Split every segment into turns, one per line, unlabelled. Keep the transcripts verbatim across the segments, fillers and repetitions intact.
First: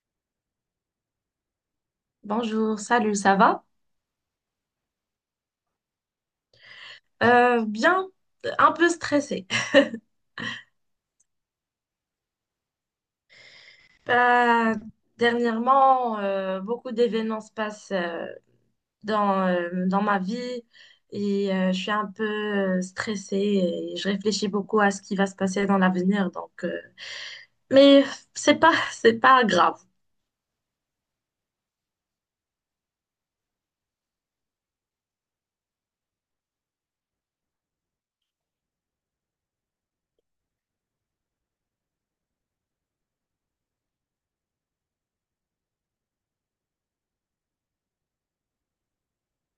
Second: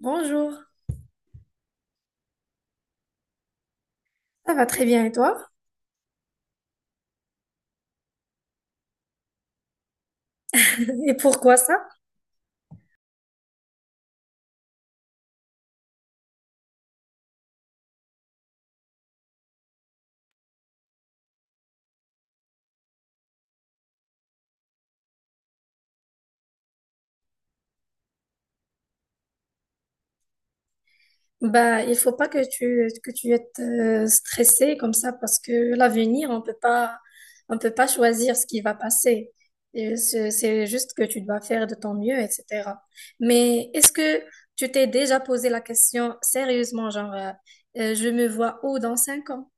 Bonjour,
Bonjour, salut, ça va?
ça va très bien et toi?
Euh, bien, un peu stressée.
Et pourquoi ça?
Euh, Dernièrement, euh, beaucoup d'événements se passent euh, dans, euh, dans ma vie et euh, je suis un peu euh, stressée et je réfléchis beaucoup à ce qui va se passer dans l'avenir. Donc, euh, mais c'est pas, c'est pas grave.
Bah, il faut pas que tu que tu es euh, stressé comme ça parce que l'avenir, on peut pas on peut pas choisir ce qui va passer. Et C'est c'est juste que tu dois faire de ton mieux, et cetera. Mais est-ce que tu t'es déjà posé la question sérieusement, genre euh, euh, je me vois où dans cinq ans?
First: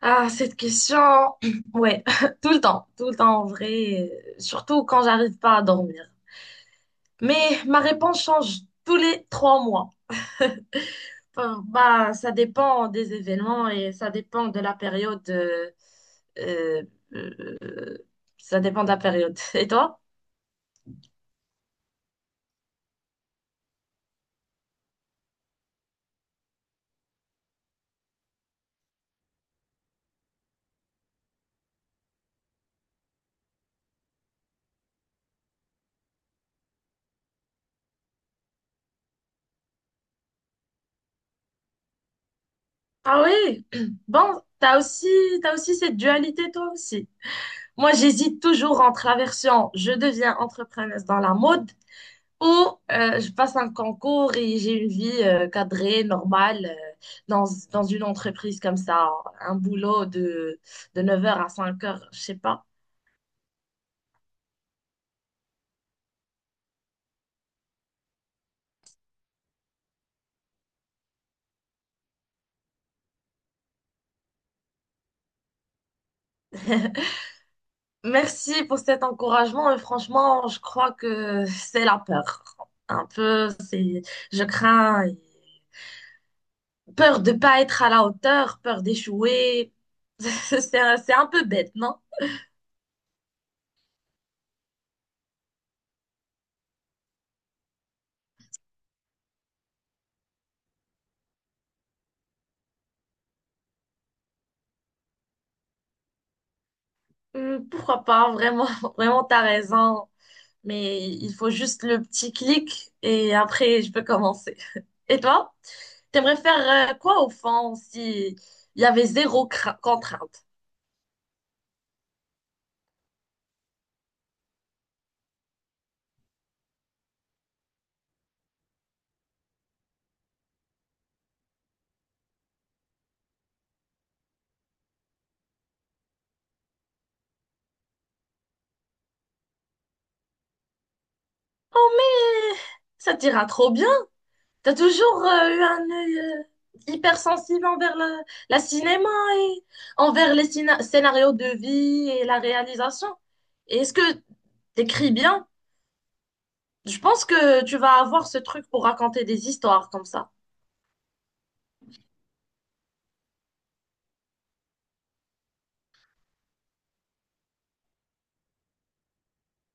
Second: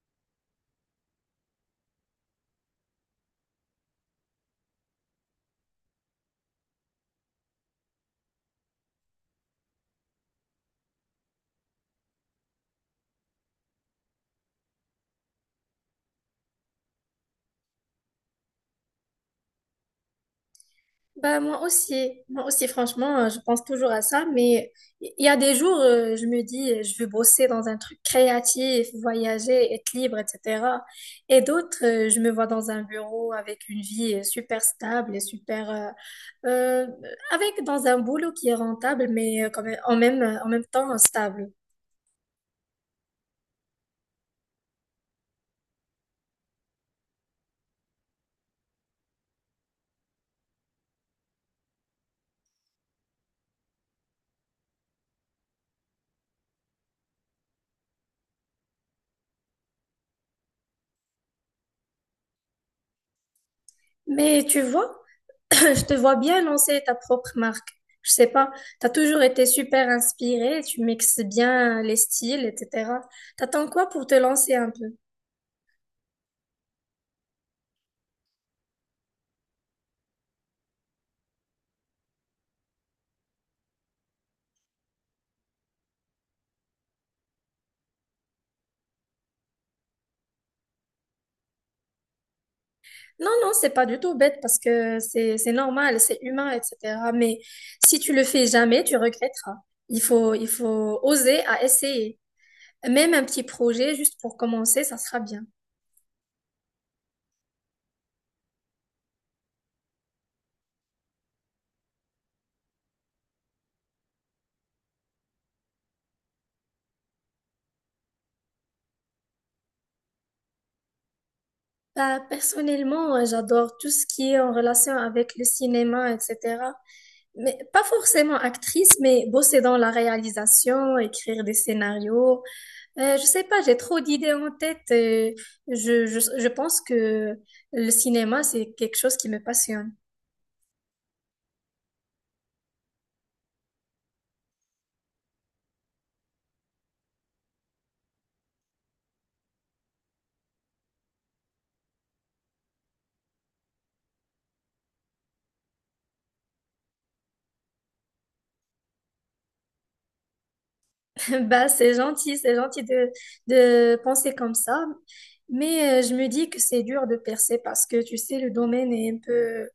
Ah, cette question, ouais, tout le temps, tout le temps en vrai, euh, surtout quand j'arrive pas à dormir. Mais ma réponse change tous les trois mois. Enfin, bah, ça dépend des événements et ça dépend de la période. euh, euh, euh, Ça dépend de la période. Et toi?
Bah, moi aussi, moi aussi, franchement, euh, je pense toujours à ça, mais il y a des jours, euh, je me dis, euh, je veux bosser dans un truc créatif, voyager, être libre, et cetera. Et d'autres, euh, je me vois dans un bureau avec une vie euh, super stable et super, euh, euh, avec dans un boulot qui est rentable, mais euh, quand même, en même, en même temps euh, stable.
Ah oui. Bon, t'as aussi, t'as aussi cette dualité toi aussi. Moi, j'hésite toujours entre la version je deviens entrepreneuse dans la mode ou euh, je passe un concours et j'ai une vie euh, cadrée, normale, euh, dans, dans une entreprise comme ça, un boulot de, de neuf heures à cinq heures, je sais pas.
Mais tu vois, je te vois bien lancer ta propre marque. Je sais pas, tu as toujours été super inspirée, tu mixes bien les styles, et cetera. T'attends quoi pour te lancer un peu?
Merci pour cet encouragement. Et franchement, je crois que c'est la peur. Un peu, c'est, je crains peur de pas être à la hauteur, peur d'échouer. C'est un, c'est un peu bête, non?
Non, non, c'est pas du tout bête parce que c'est c'est normal, c'est humain, et cetera. Mais si tu le fais jamais, tu regretteras. Il faut il faut oser à essayer. Même un petit projet juste pour commencer, ça sera bien.
Hum, Pourquoi pas? Vraiment, vraiment, t'as raison. Mais il faut juste le petit clic et après, je peux commencer. Et toi? T'aimerais faire euh, quoi au fond si il y avait zéro cra- contrainte?
Bah, personnellement, j'adore tout ce qui est en relation avec le cinéma, et cetera. Mais pas forcément actrice, mais bosser dans la réalisation, écrire des scénarios. Euh, je sais pas, j'ai trop d'idées en tête. euh, je, je, je pense que le cinéma, c'est quelque chose qui me passionne.
Oh, mais ça t'ira trop bien. T'as toujours euh, eu un œil euh, hypersensible envers la, la cinéma et envers les cina- scénarios de vie et la réalisation. Et est-ce que t'écris bien? Je pense que tu vas avoir ce truc pour raconter des histoires comme ça.
Bah, c'est gentil, c'est gentil de, de penser comme ça. Mais euh, je me dis que c'est dur de percer parce que, tu sais, le domaine est un peu.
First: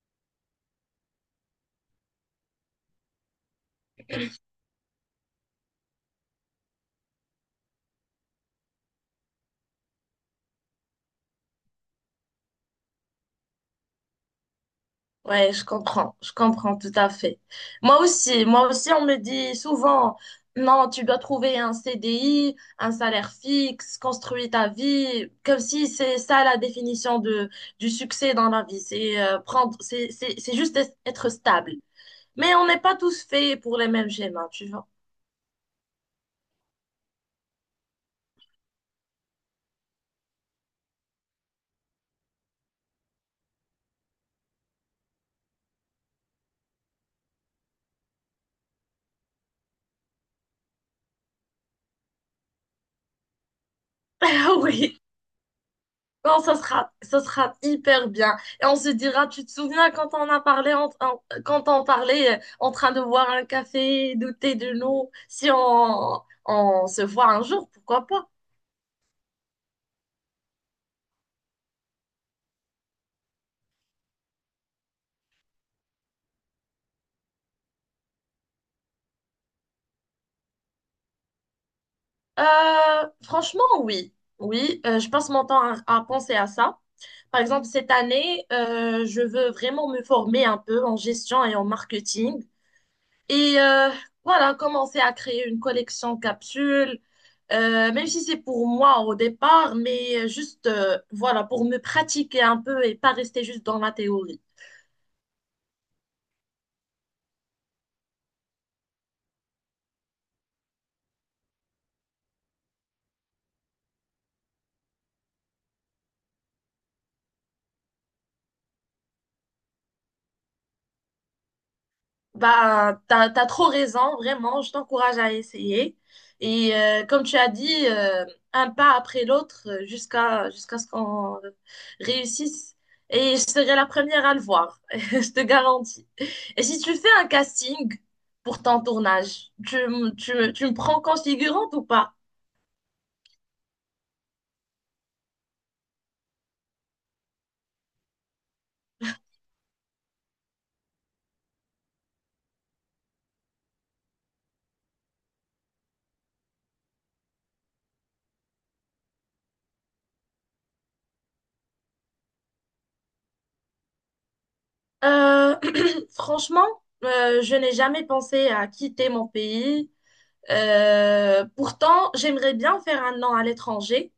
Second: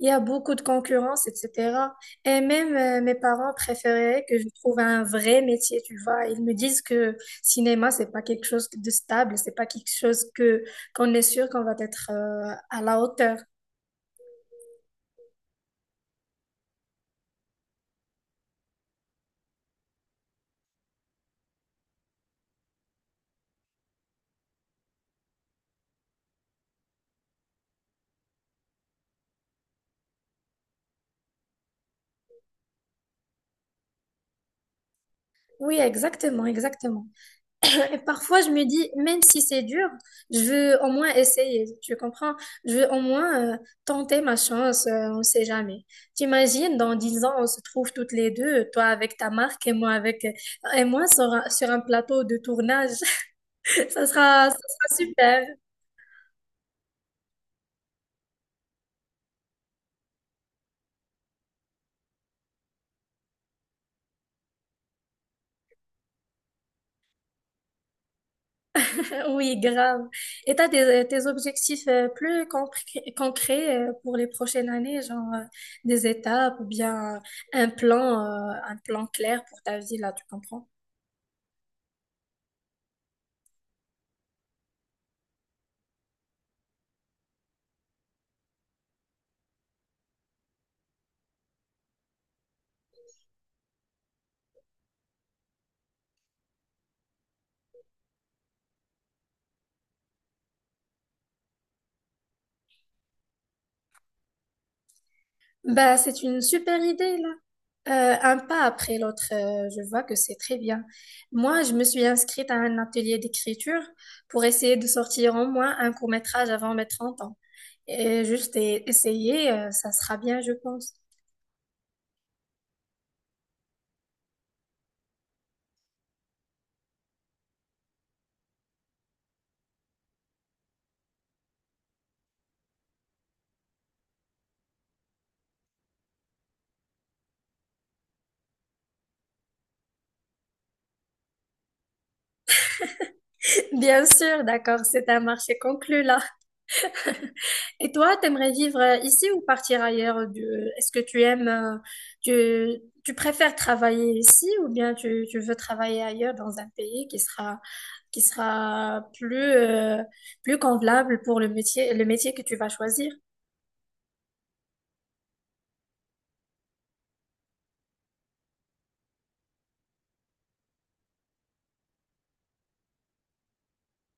Il y a beaucoup de concurrence, et cetera. Et même euh, mes parents préféraient que je trouve un vrai métier, tu vois. Ils me disent que cinéma, c'est pas quelque chose de stable, c'est pas quelque chose que qu'on est sûr qu'on va être euh, à la hauteur.
Ouais, je comprends, je comprends tout à fait. Moi aussi, moi aussi, on me dit souvent, non, tu dois trouver un C D I, un salaire fixe, construire ta vie, comme si c'est ça la définition de, du succès dans la vie. C'est euh, prendre, c'est, c'est, c'est juste être stable. Mais on n'est pas tous faits pour les mêmes schémas, tu vois.
Oui, exactement, exactement. Et parfois, je me dis, même si c'est dur, je veux au moins essayer, tu comprends? Je veux au moins euh, tenter ma chance, euh, on sait jamais. T'imagines, dans dix ans, on se trouve toutes les deux, toi avec ta marque et moi avec, euh, et moi sur un, sur un plateau de tournage. Ça sera, ça sera
Oui.
super.
Non, ça sera, ça sera hyper bien. Et on se dira, tu te souviens quand on a parlé, en, en- quand on parlait euh, en train de boire un café, douter de nous, si on, on se voit un jour, pourquoi pas?
Euh, Oui, grave. Et t'as des, euh, tes objectifs euh, plus concr- concrets euh, pour les prochaines années, genre euh, des étapes ou bien un plan, euh, un plan clair pour ta vie, là, tu comprends?
Euh, franchement, oui. Oui, euh, je passe mon temps à, à penser à ça. Par exemple, cette année, euh, je veux vraiment me former un peu en gestion et en marketing. Et euh, voilà, commencer à créer une collection capsule, euh, même si c'est pour moi au départ, mais juste euh, voilà, pour me pratiquer un peu et pas rester juste dans la théorie.
Bah, c'est une super idée, là. Euh, un pas après l'autre, euh, je vois que c'est très bien. Moi, je me suis inscrite à un atelier d'écriture pour essayer de sortir au moins un court-métrage avant mes trente ans. Et juste e- essayer, euh, ça sera bien, je pense.
Bah, t'as, t'as trop raison, vraiment, je t'encourage à essayer. Et euh, comme tu as dit, euh, un pas après l'autre euh, jusqu'à jusqu'à ce qu'on réussisse. Et je serai la première à le voir, je te garantis. Et si tu fais un casting pour ton tournage, tu, m- tu, me- tu me prends configurante ou pas?
Bien sûr, d'accord, c'est un marché conclu, là. Et toi, t'aimerais vivre euh, ici ou partir ailleurs? euh, Du- euh, Est-ce que tu aimes, euh, tu, tu préfères travailler ici ou bien tu, tu veux travailler ailleurs dans un pays qui sera, qui sera plus, euh, plus convenable pour le métier, le métier que tu vas choisir?
Euh, Franchement, euh, je n'ai jamais pensé à quitter mon pays. Euh, pourtant, j'aimerais bien faire un an à l'étranger,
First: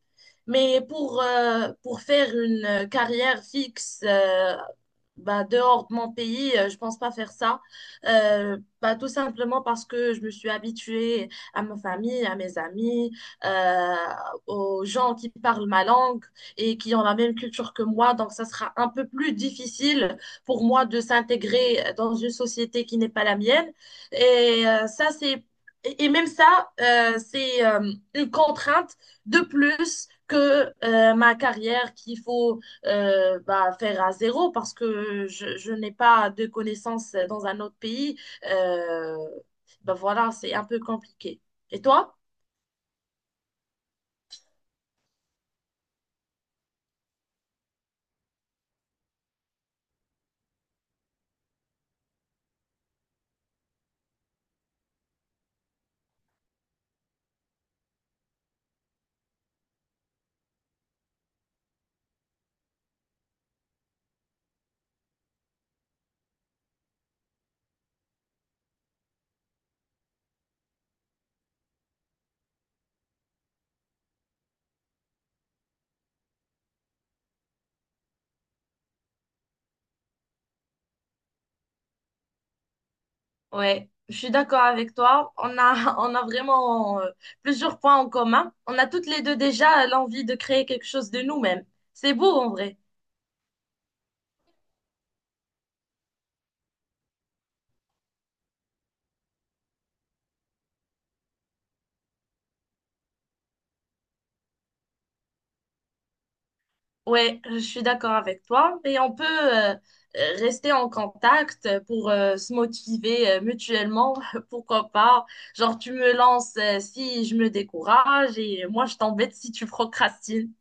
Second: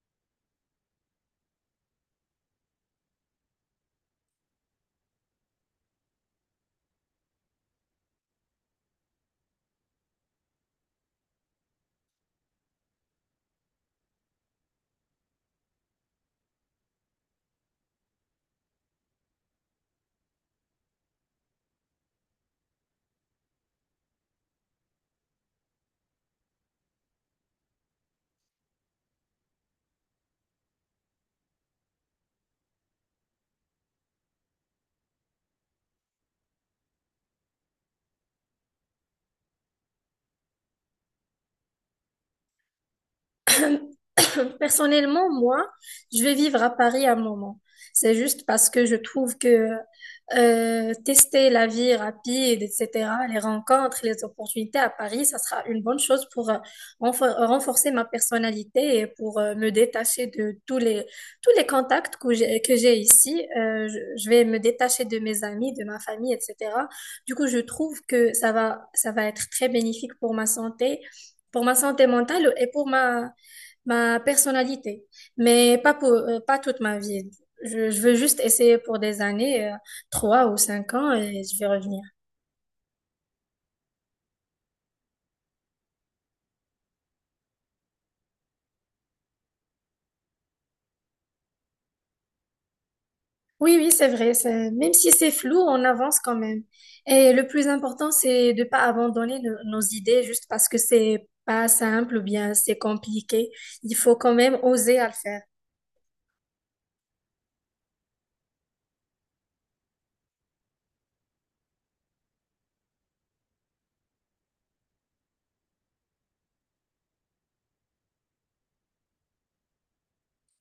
mais pour, euh, pour faire une euh, carrière fixe euh, bah, dehors de mon pays, euh, je pense pas faire ça. Euh, bah, tout simplement parce que je me suis habituée à ma famille, à mes amis, euh, aux gens qui parlent ma langue et qui ont la même culture que moi. Donc, ça sera un peu plus difficile pour moi de s'intégrer dans une société qui n'est pas la mienne. Et euh, ça, c'est... Et et même ça, euh, c'est euh, une contrainte de plus que euh, ma carrière qu'il faut euh, bah, faire à zéro parce que je, je n'ai pas de connaissances dans un autre pays. Euh, Bah, voilà, c'est un peu compliqué. Et toi?
Personnellement, moi, je vais vivre à Paris un moment. C'est juste parce que je trouve que euh, tester la vie rapide, et cetera, les rencontres, les opportunités à Paris, ça sera une bonne chose pour euh, renfor- renforcer ma personnalité et pour euh, me détacher de tous les, tous les contacts que j'ai, que j'ai ici. Euh, je, je vais me détacher de mes amis, de ma famille, et cetera. Du coup, je trouve que ça va, ça va être très bénéfique pour ma santé, pour ma santé mentale et pour ma ma personnalité, mais pas pour, euh, pas toute ma vie. Je, je veux juste essayer pour des années, euh, trois ou cinq ans, et je vais revenir.
Ouais, je suis d'accord avec toi. On a, on a vraiment euh, plusieurs points en commun. On a toutes les deux déjà l'envie de créer quelque chose de nous-mêmes. C'est beau en vrai.
Oui, oui, c'est vrai. c'est- Même si c'est flou, on avance quand même. Et le plus important, c'est de pas abandonner no- nos idées juste parce que c'est pas simple ou bien c'est compliqué. Il faut quand même oser à le faire.
Ouais, je suis d'accord avec toi. Et on peut euh, euh, rester en contact pour euh, se motiver euh, mutuellement, pourquoi pas. Genre, tu me lances euh, si je me décourage et moi, je t'embête si tu procrastines.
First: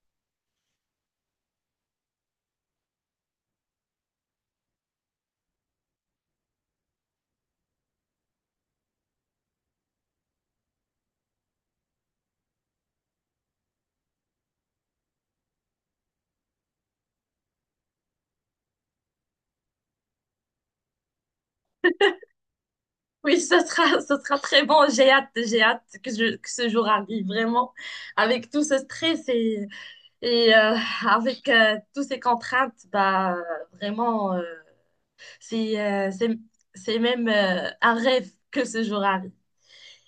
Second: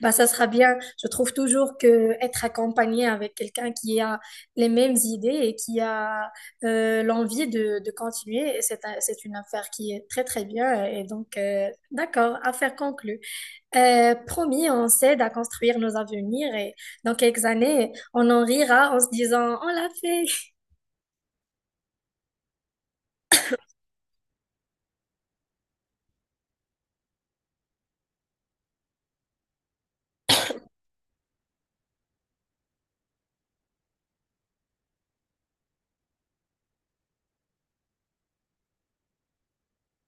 Bah, ça sera bien. Je trouve toujours que être accompagné avec quelqu'un qui a les mêmes idées et qui a euh, l'envie de, de continuer, c'est un- c'est une affaire qui est très très bien. Et donc, euh, d'accord, affaire conclue. Euh, promis, on s'aide à construire nos avenirs et dans quelques années, on en rira en se disant, on l'a fait.
Oui, ce sera, ce sera très bon. J'ai hâte, j'ai hâte que, je, que ce jour arrive, vraiment. Avec tout ce stress et, et euh, avec euh, toutes ces contraintes, bah, vraiment, euh, c'est, euh, c'est, c'est même euh, un rêve que ce jour arrive.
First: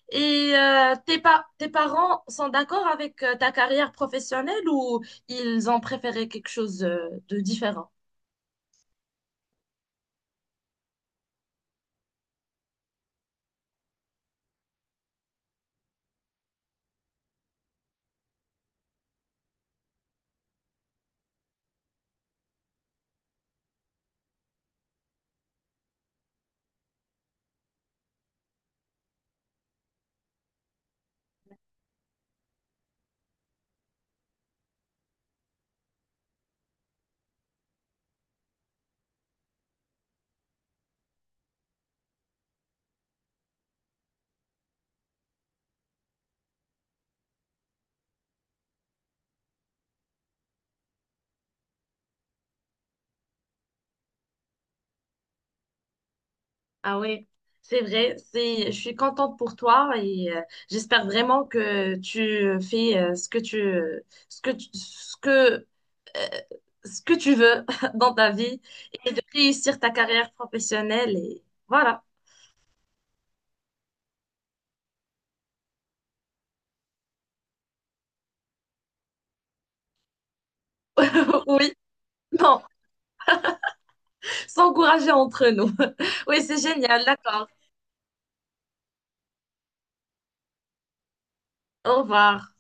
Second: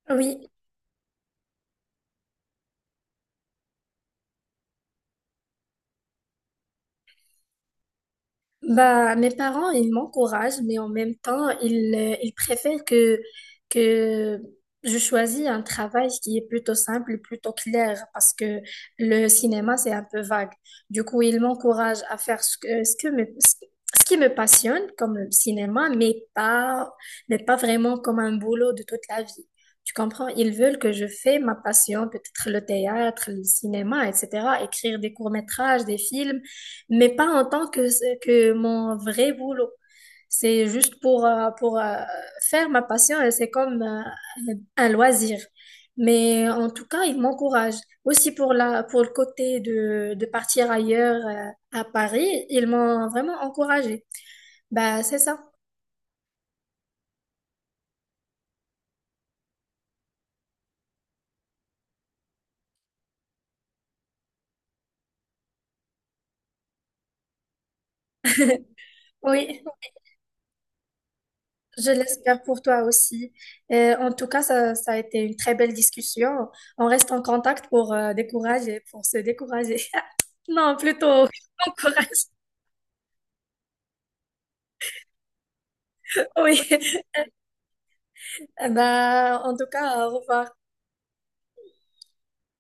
Oui.
Et euh, tes pa- tes parents sont d'accord avec euh, ta carrière professionnelle ou ils ont préféré quelque chose euh, de différent?
Bah, mes parents, ils m'encouragent, mais en même temps, ils, euh, ils préfèrent que, que je choisis un travail qui est plutôt simple, plutôt clair, parce que le cinéma, c'est un peu vague. Du coup, ils m'encouragent à faire ce que, ce que me, ce ce qui me passionne, comme le cinéma, mais pas, mais pas vraiment comme un boulot de toute la vie. Tu comprends? Ils veulent que je fais ma passion, peut-être le théâtre, le cinéma, et cetera, écrire des courts-métrages, des films mais pas en tant que, que mon vrai boulot. C'est juste pour, euh, pour euh, faire ma passion, et c'est comme euh, un loisir. Mais en tout cas, il m'encourage. Aussi pour la, pour le côté de, de partir ailleurs euh, à Paris, ils m'ont vraiment encouragé. Bah, c'est ça.
Ah oui, c'est vrai, c'est, je suis contente pour toi et euh, j'espère vraiment que tu fais euh, ce que tu, ce que tu- ce que, euh, ce que tu veux dans ta vie et de
Oui,
réussir ta carrière professionnelle et
je
voilà.
l'espère pour toi aussi. Euh, en tout cas, ça, ça a été une très belle discussion. On reste en contact pour euh, décourager, pour se décourager. Non, plutôt
Oui,
encourage.
non, s'encourager entre nous. Oui, c'est
Oui.
génial, d'accord.
Eh ben, en tout cas, au revoir.
Au revoir.